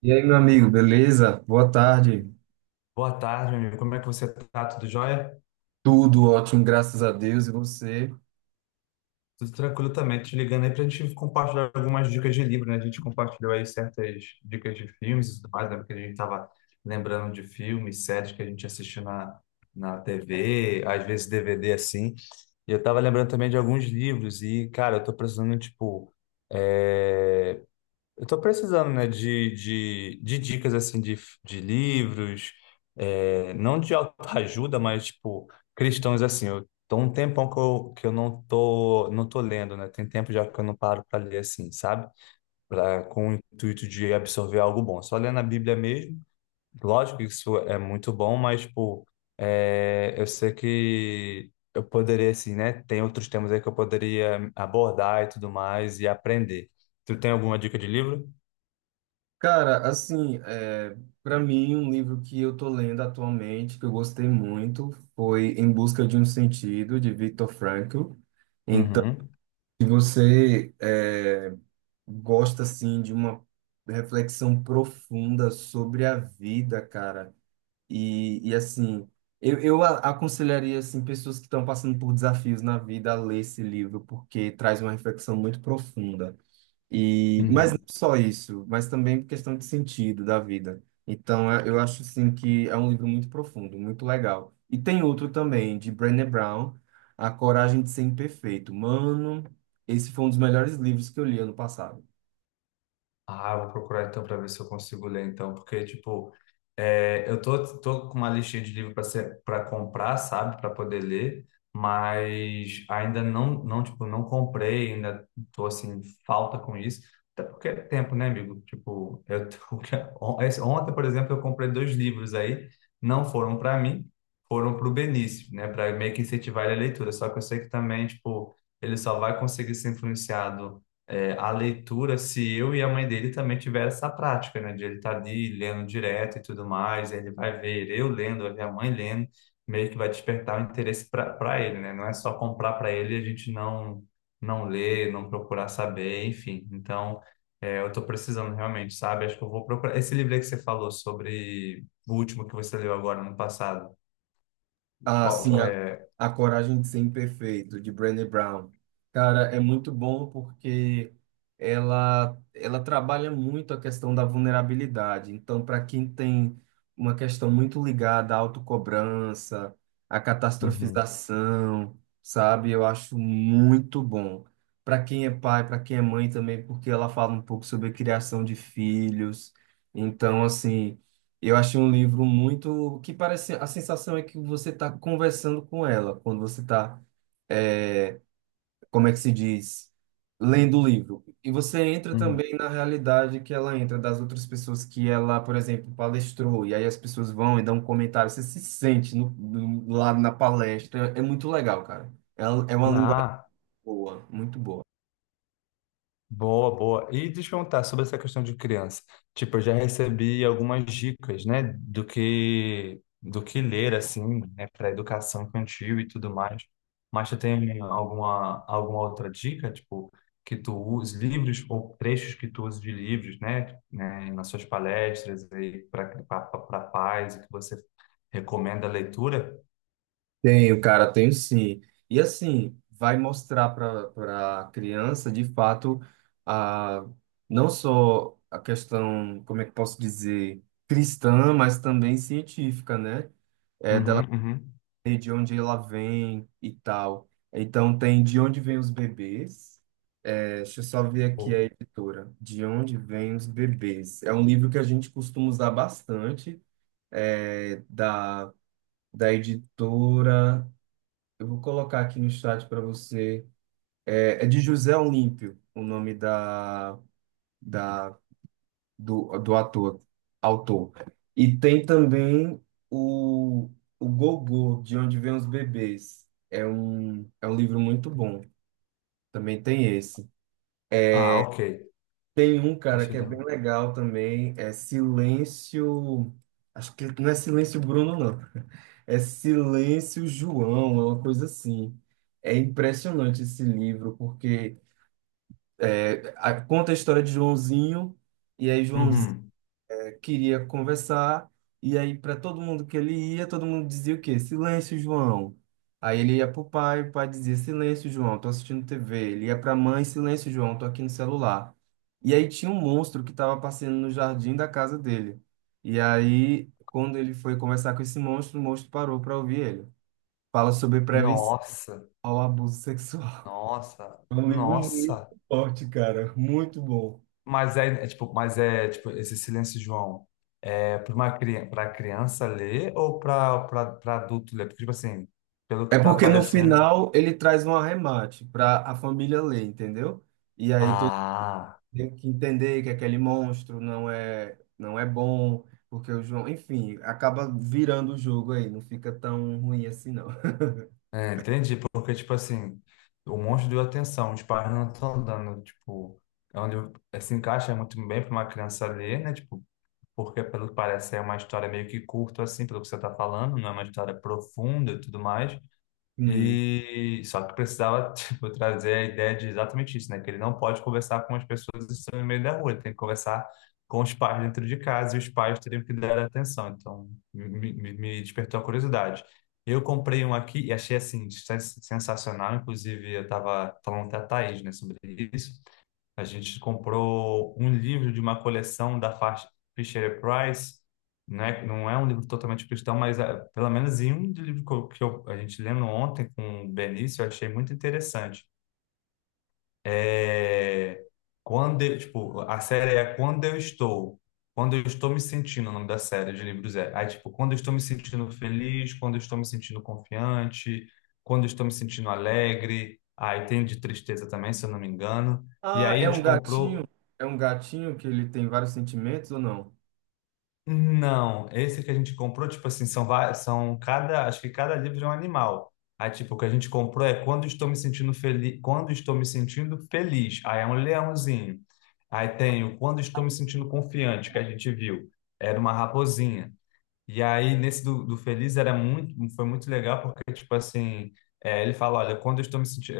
E aí, meu amigo, beleza? Boa tarde. Boa tarde, meu amigo. Como é que você tá? Tudo jóia? Tudo ótimo, graças a Deus. E você? Tudo tranquilo também. Tô te ligando aí pra gente compartilhar algumas dicas de livro, né? A gente compartilhou aí certas dicas de filmes e tudo mais, né? Porque a gente tava lembrando de filmes, séries que a gente assistiu na TV, às vezes DVD assim. E eu tava lembrando também de alguns livros e, cara, eu tô precisando, tipo, eh, eu tô precisando, né, de dicas, assim, de livros, é, não de autoajuda, mas, tipo, cristãos, assim, eu tô um tempão que eu não tô, não tô lendo, né, tem tempo já que eu não paro para ler, assim, sabe? Pra, com o intuito de absorver algo bom, só lendo a Bíblia mesmo, lógico que isso é muito bom, mas, tipo, é, eu sei que eu poderia, assim, né, tem outros temas aí que eu poderia abordar e tudo mais e aprender. Tu tem alguma dica de livro? Cara, assim, é, para mim, um livro que eu tô lendo atualmente, que eu gostei muito, foi Em Busca de um Sentido, de Viktor Frankl. Então, Uhum, se você é, gosta, assim, de uma reflexão profunda sobre a vida, cara, e assim, eu aconselharia assim, pessoas que estão passando por desafios na vida a ler esse livro, porque traz uma reflexão muito profunda. E, mas não uhum. só isso, mas também questão de sentido da vida. Então, eu acho assim, que é um livro muito profundo, muito legal. E tem outro também, de Brené Brown, A Coragem de Ser Imperfeito. Mano, esse foi um dos melhores livros que eu li ano passado. Ah, eu vou procurar então para ver se eu consigo ler então, porque tipo, é, eu tô, tô com uma listinha de livro para ser para comprar, sabe, para poder ler, mas ainda não tipo não comprei, ainda tô assim falta com isso, até porque é tempo, né, amigo? Tipo, eu tô, ontem, por exemplo, eu comprei dois livros aí, não foram para mim, foram para o Benício, né, para meio que incentivar ele a leitura. Só que eu sei que também tipo ele só vai conseguir ser influenciado é, a leitura se eu e a mãe dele também tiver essa prática, né? De ele estar ali lendo direto e tudo mais, ele vai ver eu lendo, vai ver a mãe lendo, meio que vai despertar o interesse para ele, né? Não é só comprar para ele e a gente não ler, não procurar saber, enfim. Então, é, eu estou precisando realmente, sabe? Acho que eu vou procurar. Esse livro aí que você falou sobre o último que você leu agora no passado, Ah, qual sim, é? a Coragem de Ser Imperfeito, de Brené Brown. Cara, é muito bom porque ela trabalha muito a questão da vulnerabilidade. Então, para quem tem uma questão muito ligada à autocobrança, à Uhum, catastrofização, sabe? Eu acho muito bom. Para quem é pai, para quem é mãe também, porque ela fala um pouco sobre a criação de filhos. Então, assim. Eu achei um livro muito que parece a sensação é que você está conversando com ela quando você está, é, como é que se diz, lendo o livro. E você entra uhum. também na realidade que ela entra das outras pessoas que ela, por exemplo, palestrou. E aí as pessoas vão e dão um comentário. Você se sente no, no, lá na palestra. É muito legal, cara. É, é uma linguagem Ah, boa, muito boa. boa, boa. E deixa eu perguntar sobre essa questão de criança. Tipo, eu já recebi algumas dicas, né, do que ler assim, né, para educação infantil e tudo mais. Mas tu tem alguma outra dica, tipo, que tu use livros ou trechos que tu use de livros, né, nas suas palestras aí para pais e que você recomenda a leitura? Tenho, cara, tenho sim. E assim, vai mostrar para a criança, de fato, a, não só a questão, como é que posso dizer, cristã, mas também científica, né? Uhum, uhum. E de onde ela vem e tal. Então, tem de onde vêm os bebês. É, deixa eu só ver aqui a Boa. editora. De onde vêm os bebês? É um livro que a gente costuma usar bastante, da, da editora. Eu vou colocar aqui no chat para você. É, é de José Olímpio, o nome da, do do autor. E tem também o, o Gogô, De Onde Vêm os Bebês. É um livro muito bom. Também tem esse. Ah, ok. Tem um, cara, Deixa que eu é dar. bem Um. legal também. É Silêncio. Acho que não é Silêncio Bruno, não. É Silêncio João, é uma coisa assim. É impressionante esse livro, porque conta a história de Joãozinho, e aí Joãozinho Uhum. queria conversar, e aí para todo mundo que ele ia, todo mundo dizia o quê? Silêncio, João. Aí ele ia pro pai, o pai dizia silêncio, João, tô assistindo TV. Ele ia pra mãe, silêncio, João, tô aqui no celular. E aí tinha um monstro que estava passeando no jardim da casa dele. E aí, quando ele foi conversar com esse monstro, o monstro parou para ouvir ele. Fala sobre prevenção Nossa. ao abuso sexual. Nossa, É um livro nossa. muito forte, cara, muito bom. Mas é, é tipo, mas é tipo esse silêncio, João. É para uma criança, para criança ler ou para adulto ler? Porque tipo assim, pelo É que tá porque no aparecendo. final ele traz um arremate para a família ler, entendeu? E aí todo Ah, mundo tem que entender que aquele monstro não é bom, porque o João, enfim, acaba virando o jogo aí, não fica tão ruim assim não. é, entendi. Porque tipo assim, o monstro deu atenção, os pais não estão dando, tipo, é onde é, se encaixa muito bem para uma criança ler, né? Tipo, porque pelo que parece é uma história meio que curta assim, pelo que você tá falando, não é uma história profunda e tudo mais. Hum. E só que precisava, tipo, trazer a ideia de exatamente isso, né? Que ele não pode conversar com as pessoas que estão no meio da rua, ele tem que conversar com os pais dentro de casa e os pais teriam que dar atenção. Então, me despertou a curiosidade. Eu comprei um aqui e achei, assim, sensacional. Inclusive, eu estava falando até a Thaís, né, sobre isso. A gente comprou um livro de uma coleção da Fisher Price, né? Que não é um livro totalmente cristão, mas ah, pelo menos em um livro que, a gente lendo ontem com o Benício, eu achei muito interessante. É, tipo, a série é Quando Eu Estou. Quando eu estou me sentindo, o nome da série de livros é. Aí, tipo, quando eu estou me sentindo feliz, quando eu estou me sentindo confiante, quando eu estou me sentindo alegre. Aí tem de tristeza também, se eu não me engano. E Ah, aí a gente comprou é um gatinho que ele tem vários sentimentos ou não? não, esse que a gente comprou, tipo assim, são, são cada, acho que cada livro é um animal. Aí, tipo, o que a gente comprou é quando estou me sentindo feliz, quando estou me sentindo feliz. Aí é um leãozinho. Aí tem o quando estou me sentindo confiante, que a gente viu. Era uma raposinha. E aí, nesse do Feliz, era muito, foi muito legal, porque, tipo assim, é, ele fala, olha, quando eu estou me sentindo,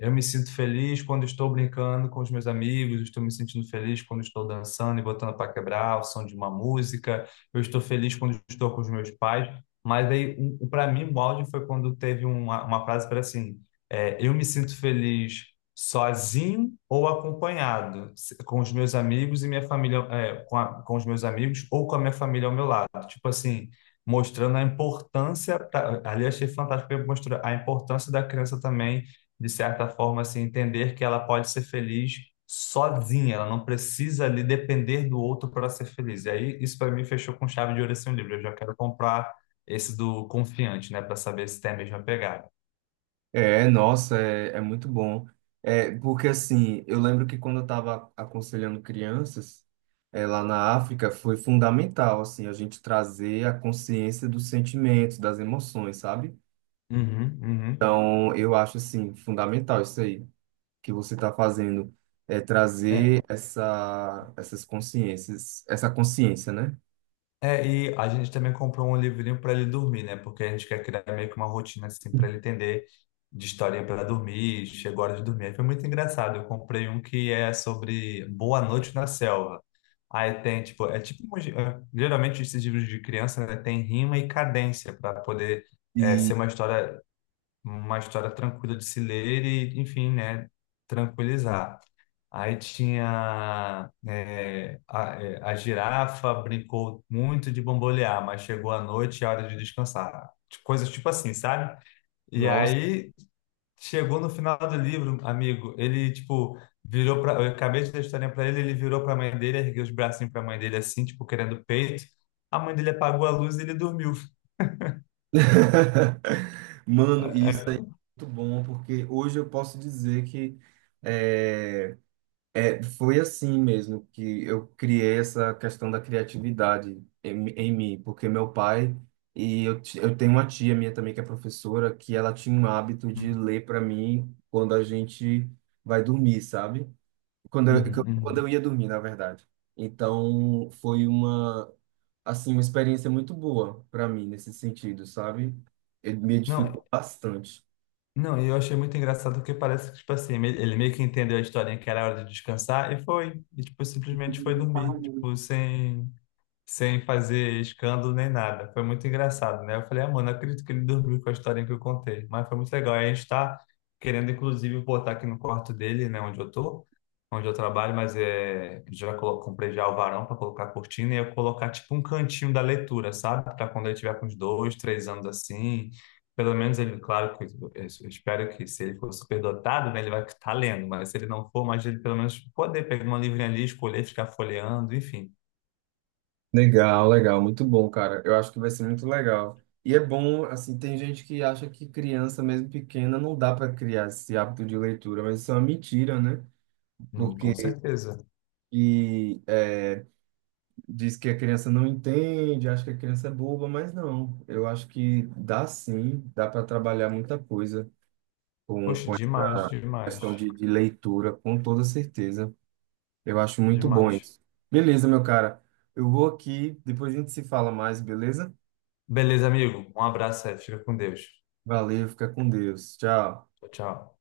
eu me sinto feliz quando estou brincando com os meus amigos, estou me sentindo feliz quando estou dançando e botando para quebrar o som de uma música, eu estou feliz quando estou com os meus pais, mas aí, um, para mim, o áudio foi quando teve uma frase para assim, é, eu me sinto feliz sozinho ou acompanhado, com os meus amigos e minha família, é, com os meus amigos ou com a minha família ao meu lado. Tipo assim, mostrando a importância, ali eu achei fantástico, porque mostrou a importância da criança também, de certa forma, assim, entender que ela pode ser feliz sozinha, ela não precisa ali depender do outro para ser feliz. E aí, isso para mim fechou com chave de ouro esse livro. Eu já quero comprar esse do Confiante, né, para saber se tem a mesma pegada. É, nossa, é, é muito bom. É, porque assim, eu lembro que quando eu estava aconselhando crianças, é, lá na África, foi fundamental, assim, a gente trazer a consciência dos sentimentos, das emoções, sabe? Uhum, uhum. Então, eu acho, assim, fundamental isso aí que você está fazendo, é trazer essas consciências, essa consciência, né? É, e a gente também comprou um livrinho para ele dormir, né? Porque a gente quer criar meio que uma rotina assim para ele entender de historinha para dormir, chegou a hora de dormir. Aí foi muito engraçado. Eu comprei um que é sobre Boa Noite na Selva. Aí tem, tipo, é tipo, é, geralmente esses livros de criança, né, tem rima e cadência para poder é, ser E, uma história tranquila de se ler e, enfim, né, tranquilizar. Aí tinha é, a, é, a girafa brincou muito de bambolear, mas chegou a noite e a hora de descansar. Coisas tipo assim, sabe? E nossa, aí chegou no final do livro, amigo, ele tipo virou para, eu acabei de dar a historinha para ele, ele virou para a mãe dele, ergueu os bracinhos para a mãe dele assim, tipo querendo peito. A mãe dele apagou a luz e ele dormiu. mano, isso aí é muito bom, porque hoje eu posso dizer que é, É, foi assim mesmo que eu criei essa questão da criatividade em mim, porque meu pai e eu, eu tenho uma tia minha também que é professora, que ela tinha um hábito Uhum, de ler para mim quando a gente vai dormir, sabe? Uhum, Quando uhum. eu ia dormir, na verdade. Então, foi uma, assim, uma experiência muito boa para mim nesse sentido, sabe? Ele me Não, edificou bastante. não, e eu achei muito engraçado porque parece que, tipo assim, ele meio que entendeu a historinha que era hora de descansar e foi. E, tipo, simplesmente foi dormir. Tipo, sem fazer escândalo nem nada. Foi muito engraçado, né? Eu falei, ah, mano, não acredito que ele dormiu com a história que eu contei, mas foi muito legal. E a gente está querendo, inclusive, botar aqui no quarto dele, né, onde eu tô, onde eu trabalho, mas é, comprei já o varão para colocar a cortina e eu colocar tipo um cantinho da leitura, sabe? Para quando ele tiver com uns dois, três anos assim. Pelo menos ele, claro que eu espero que se ele for superdotado, né, ele vai estar lendo, mas se ele não for, mas ele pelo menos poder pegar uma livrinha ali, escolher, ficar folheando, enfim. Legal, legal, muito bom, cara. Eu acho que vai ser muito legal. E é bom, assim, tem gente que acha que criança, mesmo pequena, não dá para criar esse hábito de leitura, mas isso é uma mentira, né? Com Porque certeza. e, é, diz que a criança não entende, acha que a criança é boba, mas não. Eu acho que dá sim, dá para trabalhar muita coisa Poxa, com essa demais, questão demais, de leitura, com toda certeza. Eu acho muito bom demais. isso. Beleza, meu cara. Eu vou aqui, depois a gente se fala mais, beleza? Beleza, amigo. Um abraço aí. Fica com Deus. Valeu, fica com Deus. Tchau. Tchau, tchau.